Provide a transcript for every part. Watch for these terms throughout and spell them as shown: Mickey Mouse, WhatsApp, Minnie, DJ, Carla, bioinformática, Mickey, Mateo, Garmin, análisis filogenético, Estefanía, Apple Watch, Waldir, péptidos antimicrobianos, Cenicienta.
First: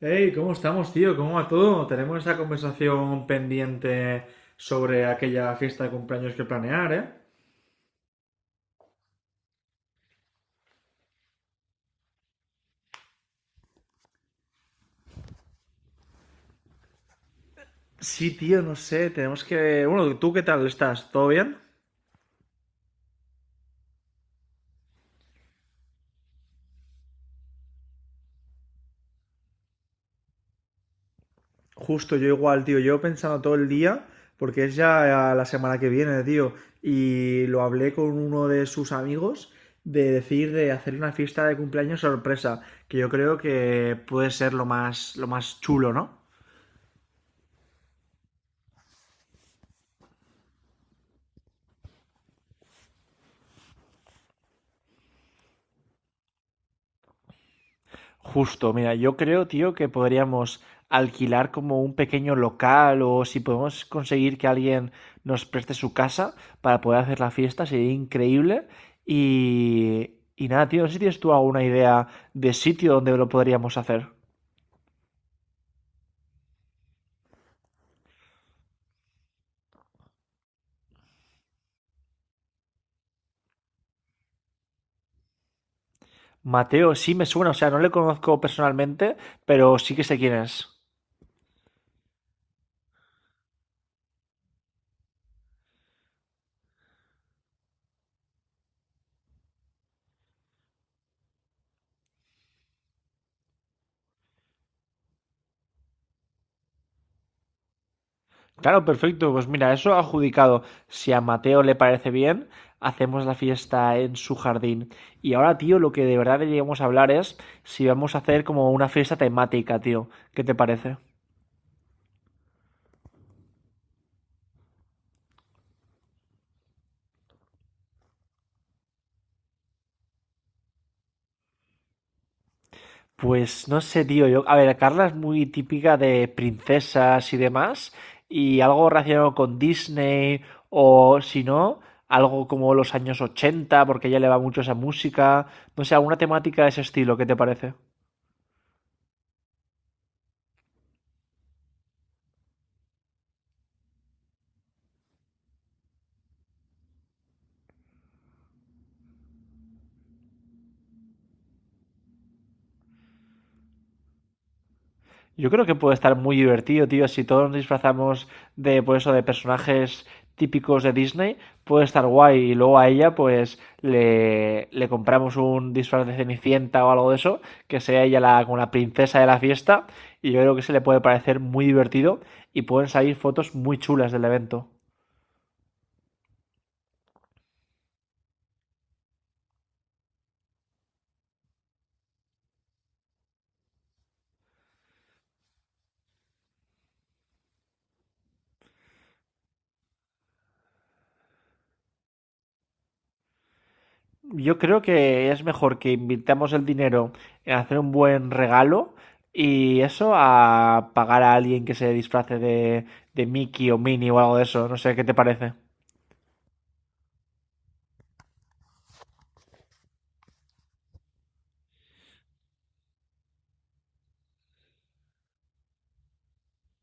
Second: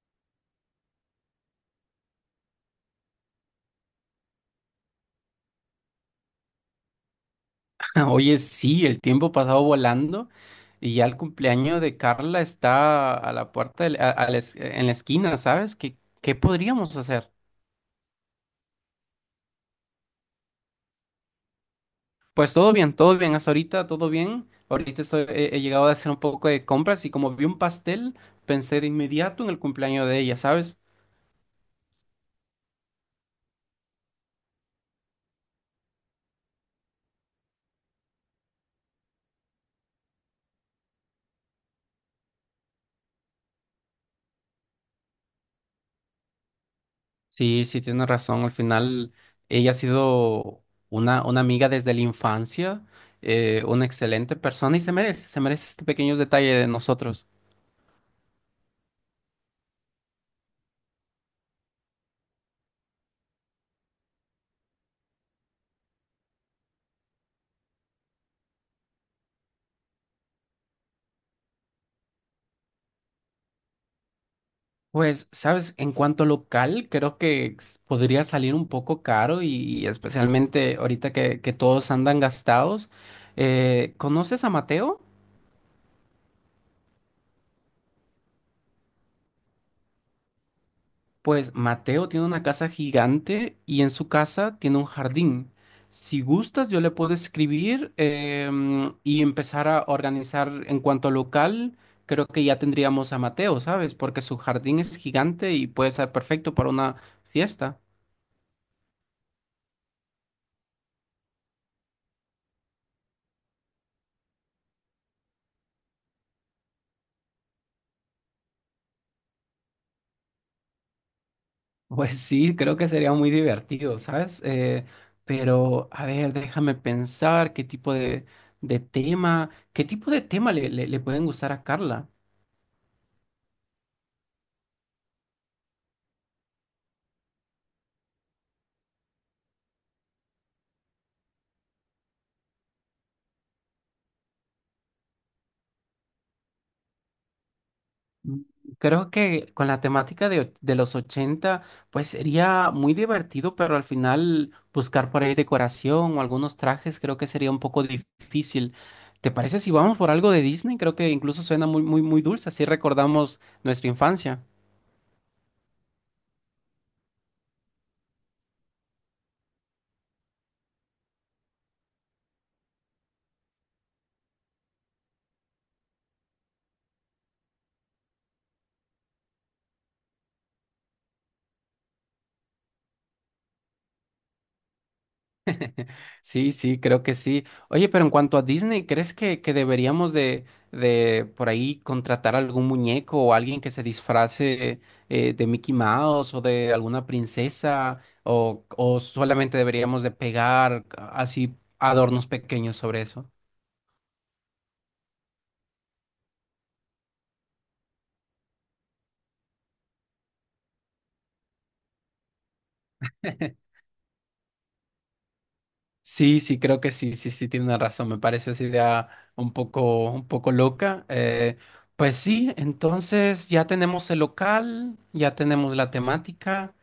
Hey, ¿cómo estamos, tío? ¿Cómo va todo? Tenemos esa conversación pendiente sobre aquella fiesta de cumpleaños que planear, ¿eh? Oye, sí, el tiempo pasado volando y ya el cumpleaños de Carla está a la puerta, en la esquina, ¿sabes? ¿Qué podríamos hacer? Sí, tío, no sé, tenemos que... Bueno, ¿tú qué tal estás? ¿Todo bien? Pues todo bien, hasta ahorita todo bien. Ahorita he llegado a hacer un poco de compras y como vi un pastel, pensé de inmediato en el cumpleaños de ella, ¿sabes? Justo, yo igual, tío, yo pensando todo el día, porque es ya la semana que viene, tío, y lo hablé con uno de sus amigos de decir de hacer una fiesta de cumpleaños sorpresa, que yo creo que puede ser lo más chulo, ¿no? Sí, sí, tienes razón. Al final, ella ha sido una amiga desde la infancia, una excelente persona y se merece este pequeño detalle de nosotros. Justo, mira, yo creo, tío, que podríamos alquilar como un pequeño local o si podemos conseguir que alguien nos preste su casa para poder hacer la fiesta, sería increíble. Y nada, tío, no sé si tienes tú alguna idea de sitio donde lo podríamos hacer. Pues, sabes, en cuanto local, creo que podría salir un poco caro y especialmente ahorita que todos andan gastados. ¿Conoces a Mateo? Mateo, sí me suena, o sea, no le conozco personalmente, pero sí que sé quién es. Pues Mateo tiene una casa gigante y en su casa tiene un jardín. Si gustas, yo le puedo escribir y empezar a organizar en cuanto local. Creo que ya tendríamos a Mateo, ¿sabes? Porque su jardín es gigante y puede ser perfecto para una fiesta. Claro, perfecto. Pues mira, eso adjudicado. Si a Mateo le parece bien, hacemos la fiesta en su jardín. Y ahora, tío, lo que de verdad deberíamos hablar es si vamos a hacer como una fiesta temática, tío. ¿Qué te parece? Pues sí, creo que sería muy divertido, ¿sabes? Pero, a ver, déjame pensar qué tipo de tema, qué tipo de tema le pueden gustar a Carla. Pues no sé, tío. Yo, a ver, Carla es muy típica de princesas y demás. Y algo relacionado con Disney o si no, algo como los años 80, porque a ella le va mucho esa música. No sé, alguna temática de ese estilo, ¿qué te parece? Mm, Creo que con la temática de los 80, pues sería muy divertido, pero al final buscar por ahí decoración o algunos trajes creo que sería un poco difícil. ¿Te parece si vamos por algo de Disney? Creo que incluso suena muy, muy, muy dulce, así recordamos nuestra infancia. Yo creo que puede estar muy divertido, tío. Si todos nos disfrazamos de, pues eso, de personajes típicos de Disney, puede estar guay. Y luego a ella, pues, le compramos un disfraz de Cenicienta o algo de eso, que sea ella la, como la princesa de la fiesta. Y yo creo que se le puede parecer muy divertido y pueden salir fotos muy chulas del evento. Sí, sí, creo que sí. Oye, pero en cuanto a Disney, ¿crees que deberíamos de por ahí contratar algún muñeco o alguien que se disfrace de Mickey Mouse o de alguna princesa? ¿O solamente deberíamos de pegar así adornos pequeños sobre eso? Yo creo que es mejor que invirtamos el dinero en hacer un buen regalo y eso a pagar a alguien que se disfrace de Mickey o Minnie o algo de eso. No sé, ¿qué te parece? Sí, sí, creo que sí, sí, sí, tiene una razón. Me parece esa idea un poco loca. Pues sí, entonces ya tenemos el local, ya tenemos la temática.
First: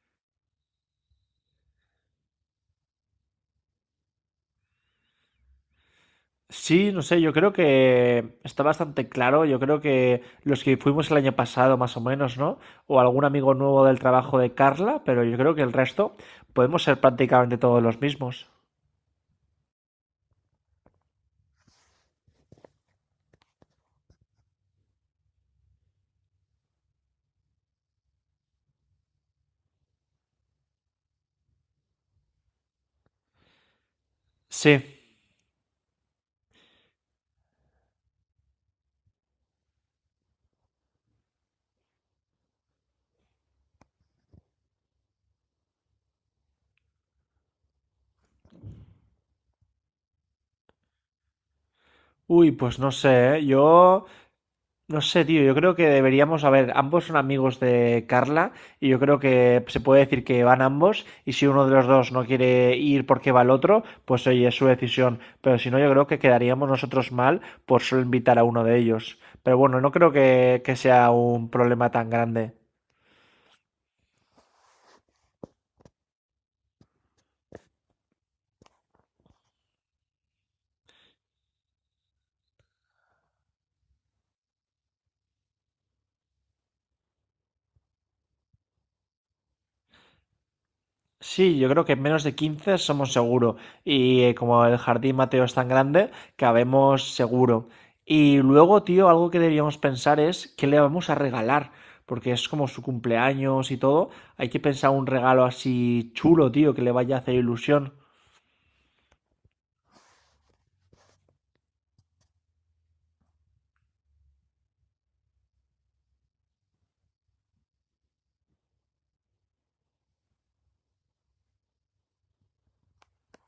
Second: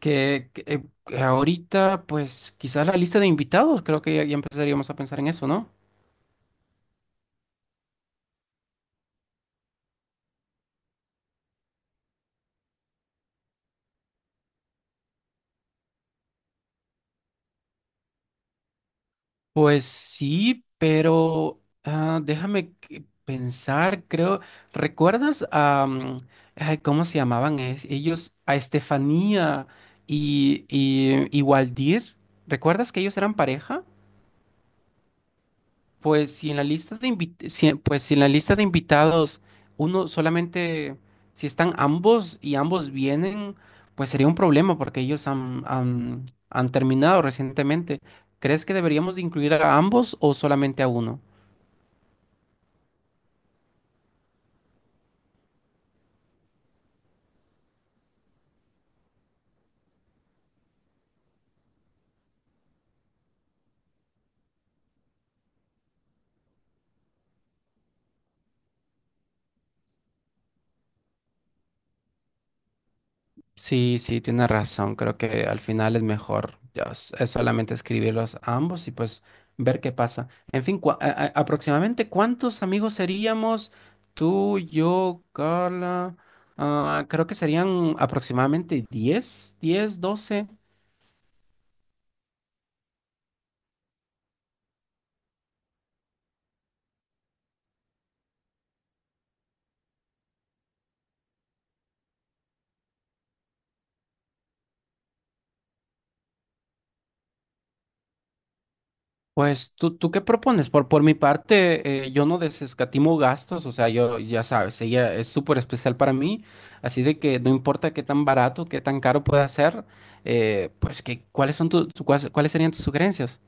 Que ahorita, pues quizás la lista de invitados, creo que ya empezaríamos a pensar en eso, ¿no? Sí, no sé, yo creo que está bastante claro. Yo creo que los que fuimos el año pasado, más o menos, ¿no? O algún amigo nuevo del trabajo de Carla, pero yo creo que el resto podemos ser prácticamente todos los mismos. Pues sí, pero ah, déjame pensar, creo, ¿recuerdas a, ay, ¿cómo se llamaban ellos? A Estefanía y Waldir, ¿recuerdas que ellos eran pareja? Sí. Pues si en la lista de invit- si- pues si en la lista de invitados uno solamente, si están ambos y ambos vienen, pues sería un problema porque ellos han terminado recientemente. ¿Crees que deberíamos de incluir a ambos o solamente a uno? Uy, pues no sé, ¿eh? Yo no sé, tío, yo creo que deberíamos, a ver, ambos son amigos de Carla y yo creo que se puede decir que van ambos y si uno de los dos no quiere ir porque va el otro, pues oye, es su decisión, pero si no yo creo que quedaríamos nosotros mal por solo invitar a uno de ellos. Pero bueno, no creo que, sea un problema tan grande. Sí, sí, tienes razón. Creo que al final es mejor es solamente escribirlos a ambos y pues ver qué pasa. En fin, aproximadamente cuántos amigos seríamos tú, yo, Carla. Ah, creo que serían aproximadamente 10, 10, 12. Sí, yo creo que menos de 15 somos seguro. Y como el jardín Mateo es tan grande, cabemos seguro. Y luego, tío, algo que deberíamos pensar es qué le vamos a regalar. Porque es como su cumpleaños y todo. Hay que pensar un regalo así chulo, tío, que le vaya a hacer ilusión. Pues, ¿tú qué propones? Por mi parte, yo no desescatimo gastos, o sea, yo ya sabes, ella es súper especial para mí, así de que no importa qué tan barato, qué tan caro pueda ser, pues que, ¿cuáles son cuáles serían tus sugerencias?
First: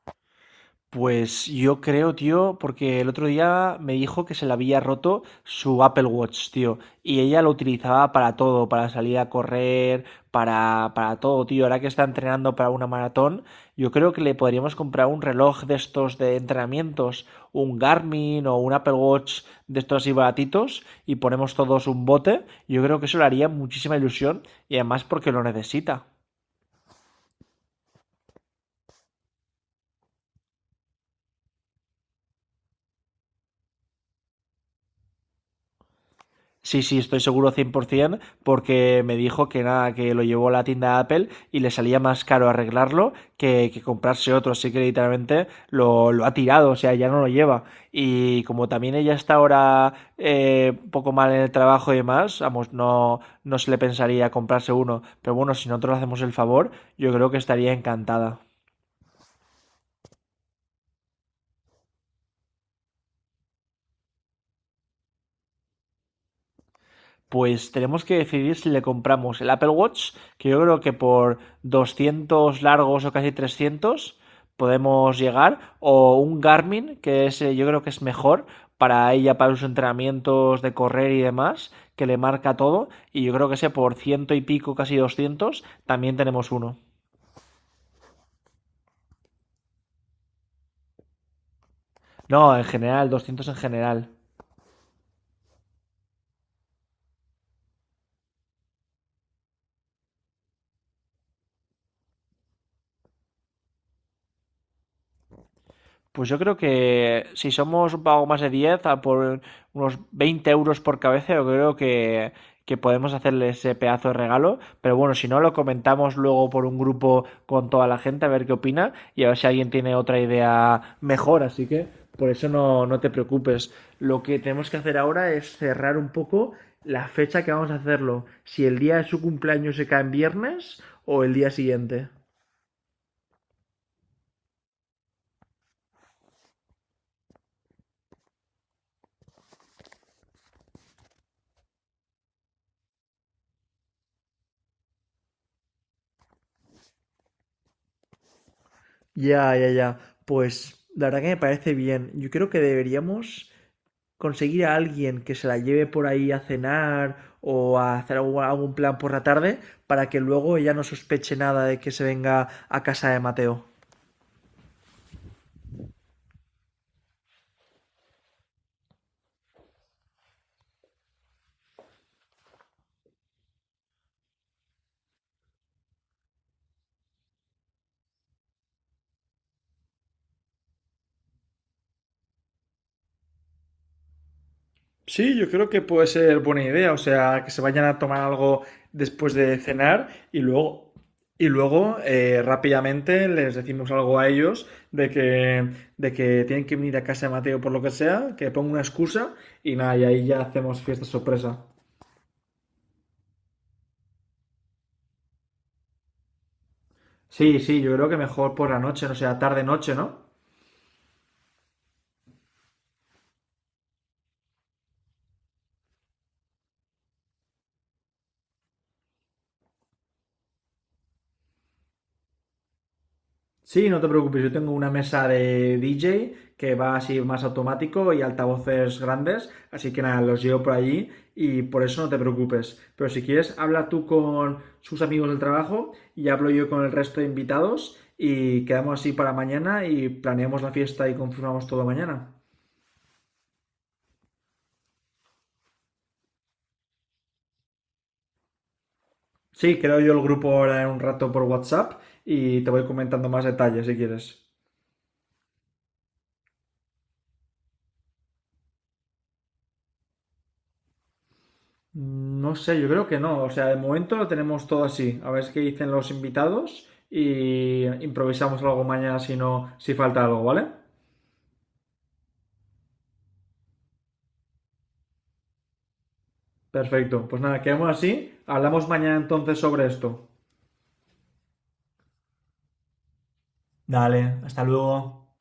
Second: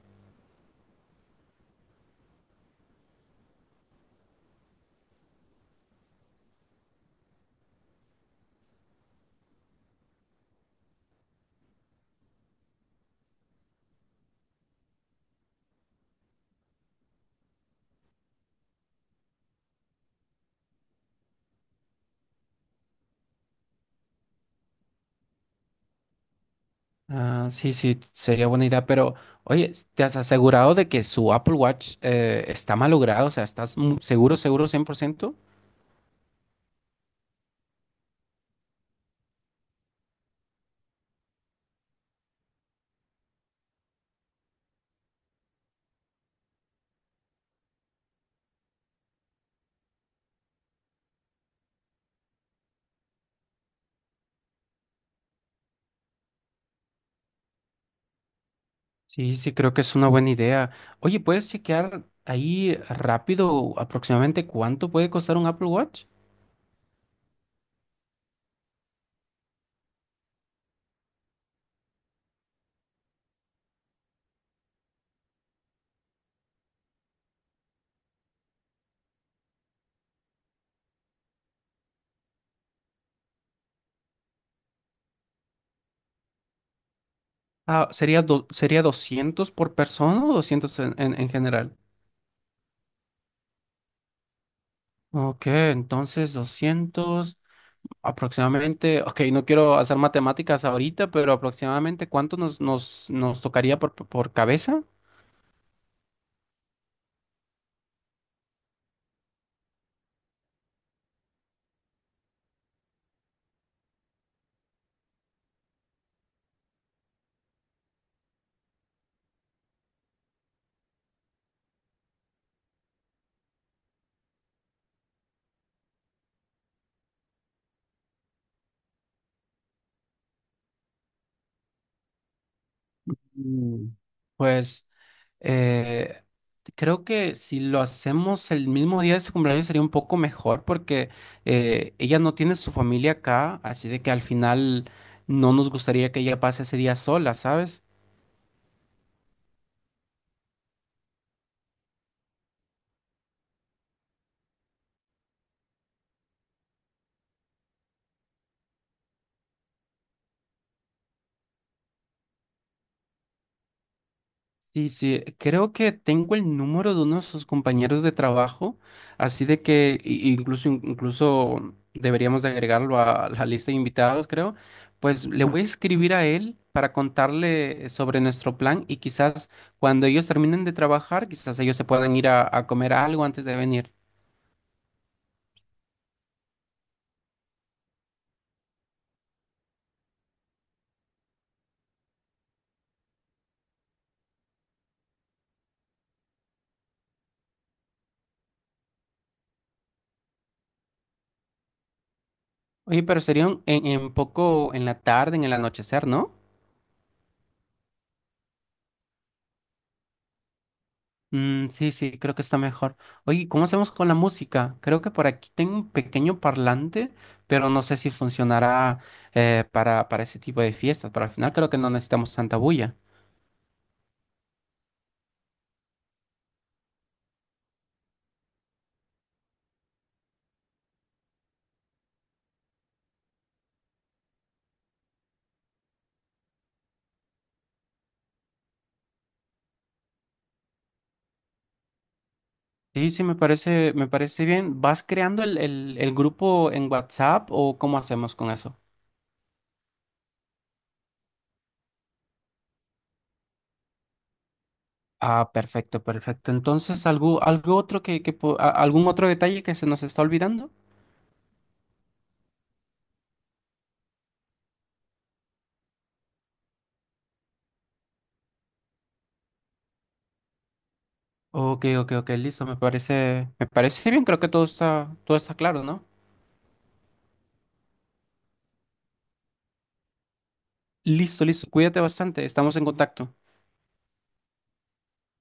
Pues yo creo, tío, porque el otro día me dijo que se le había roto su Apple Watch, tío, y ella lo utilizaba para todo, para salir a correr, para todo, tío. Ahora que está entrenando para una maratón, yo creo que le podríamos comprar un reloj de estos de entrenamientos, un Garmin o un Apple Watch de estos así baratitos, y ponemos todos un bote. Yo creo que eso le haría muchísima ilusión y además porque lo necesita. Ah, sí, sí, sería buena idea, pero oye, ¿te has asegurado de que su Apple Watch está malogrado? O sea, ¿estás seguro, seguro, 100%? Sí, sí, estoy seguro 100% porque me dijo que nada, que lo llevó a la tienda Apple y le salía más caro arreglarlo que comprarse otro, así que literalmente lo ha tirado, o sea, ya no lo lleva. Y como también ella está ahora un poco mal en el trabajo y demás, vamos, no se le pensaría comprarse uno, pero bueno, si nosotros le hacemos el favor, yo creo que estaría encantada. Sí, sí, creo que es una buena idea. Oye, ¿puedes chequear ahí rápido aproximadamente cuánto puede costar un Apple Watch? Pues tenemos que decidir si le compramos el Apple Watch, que yo creo que por 200 largos o casi 300 podemos llegar, o un Garmin, que es, yo creo que es mejor para ella, para sus entrenamientos de correr y demás, que le marca todo, y yo creo que ese por ciento y pico, casi 200 también tenemos uno. Ah, ¿sería, sería 200 por persona o 200 en general? No, en general, 200 en general. Ok, entonces 200 aproximadamente. Ok, no quiero hacer matemáticas ahorita, pero aproximadamente cuánto nos tocaría por cabeza? Pues yo creo que si somos un pago más de 10 a por unos 20 euros por cabeza, yo creo que podemos hacerle ese pedazo de regalo. Pero bueno, si no, lo comentamos luego por un grupo con toda la gente, a ver qué opina y a ver si alguien tiene otra idea mejor. Así que por eso no te preocupes. Lo que tenemos que hacer ahora es cerrar un poco la fecha que vamos a hacerlo. Si el día de su cumpleaños se cae en viernes o el día siguiente. Mm. Pues. Eh, creo que si lo hacemos el mismo día de su cumpleaños sería un poco mejor porque ella no tiene su familia acá, así de que al final no nos gustaría que ella pase ese día sola, ¿sabes? Ya, ya, ya. Pues la verdad que me parece bien. Yo creo que deberíamos conseguir a alguien que se la lleve por ahí a cenar o a hacer algún plan por la tarde para que luego ella no sospeche nada de que se venga a casa de Mateo. Sí, sí, creo que tengo el número de uno de sus compañeros de trabajo, así de que incluso, incluso deberíamos de agregarlo a la lista de invitados, creo. Pues le voy a escribir a él para contarle sobre nuestro plan y quizás cuando ellos terminen de trabajar, quizás ellos se puedan ir a comer algo antes de venir. Sí, yo creo que puede ser buena idea, o sea, que se vayan a tomar algo después de cenar y luego rápidamente les decimos algo a ellos de que, de que tienen que venir a casa de Mateo por lo que sea, que ponga una excusa y nada, y ahí ya hacemos fiesta sorpresa. Oye, pero sería en poco en la tarde, en el anochecer, ¿no? Sí, sí, yo creo que mejor por la noche, no sea tarde-noche, ¿no? Mm, sí, sí, creo que está mejor. Oye, ¿cómo hacemos con la música? Creo que por aquí tengo un pequeño parlante, pero no sé si funcionará para ese tipo de fiestas. Pero al final creo que no necesitamos tanta bulla. Sí, no te preocupes, yo tengo una mesa de DJ que va así más automático y altavoces grandes, así que nada, los llevo por allí y por eso no te preocupes. Pero si quieres, habla tú con sus amigos del trabajo y hablo yo con el resto de invitados y quedamos así para mañana y planeamos la fiesta y confirmamos todo mañana. Sí, sí, me parece bien. ¿Vas creando el grupo en WhatsApp o cómo hacemos con eso? Sí, creo yo el grupo ahora en un rato por WhatsApp y te voy comentando más detalles si quieres. Ah, perfecto, perfecto. Entonces, ¿algo otro algún otro detalle que se nos está olvidando? Mm, no sé, yo creo que no. O sea, de momento lo tenemos todo así. A ver qué dicen los invitados y improvisamos algo mañana si no, si falta algo, ¿vale? Ok, ok, ok, listo, me parece bien, creo que todo está claro, ¿no? Perfecto. Pues nada, quedamos así. Hablamos mañana entonces sobre esto. Listo, listo. Cuídate bastante. Estamos en contacto. Dale, hasta luego.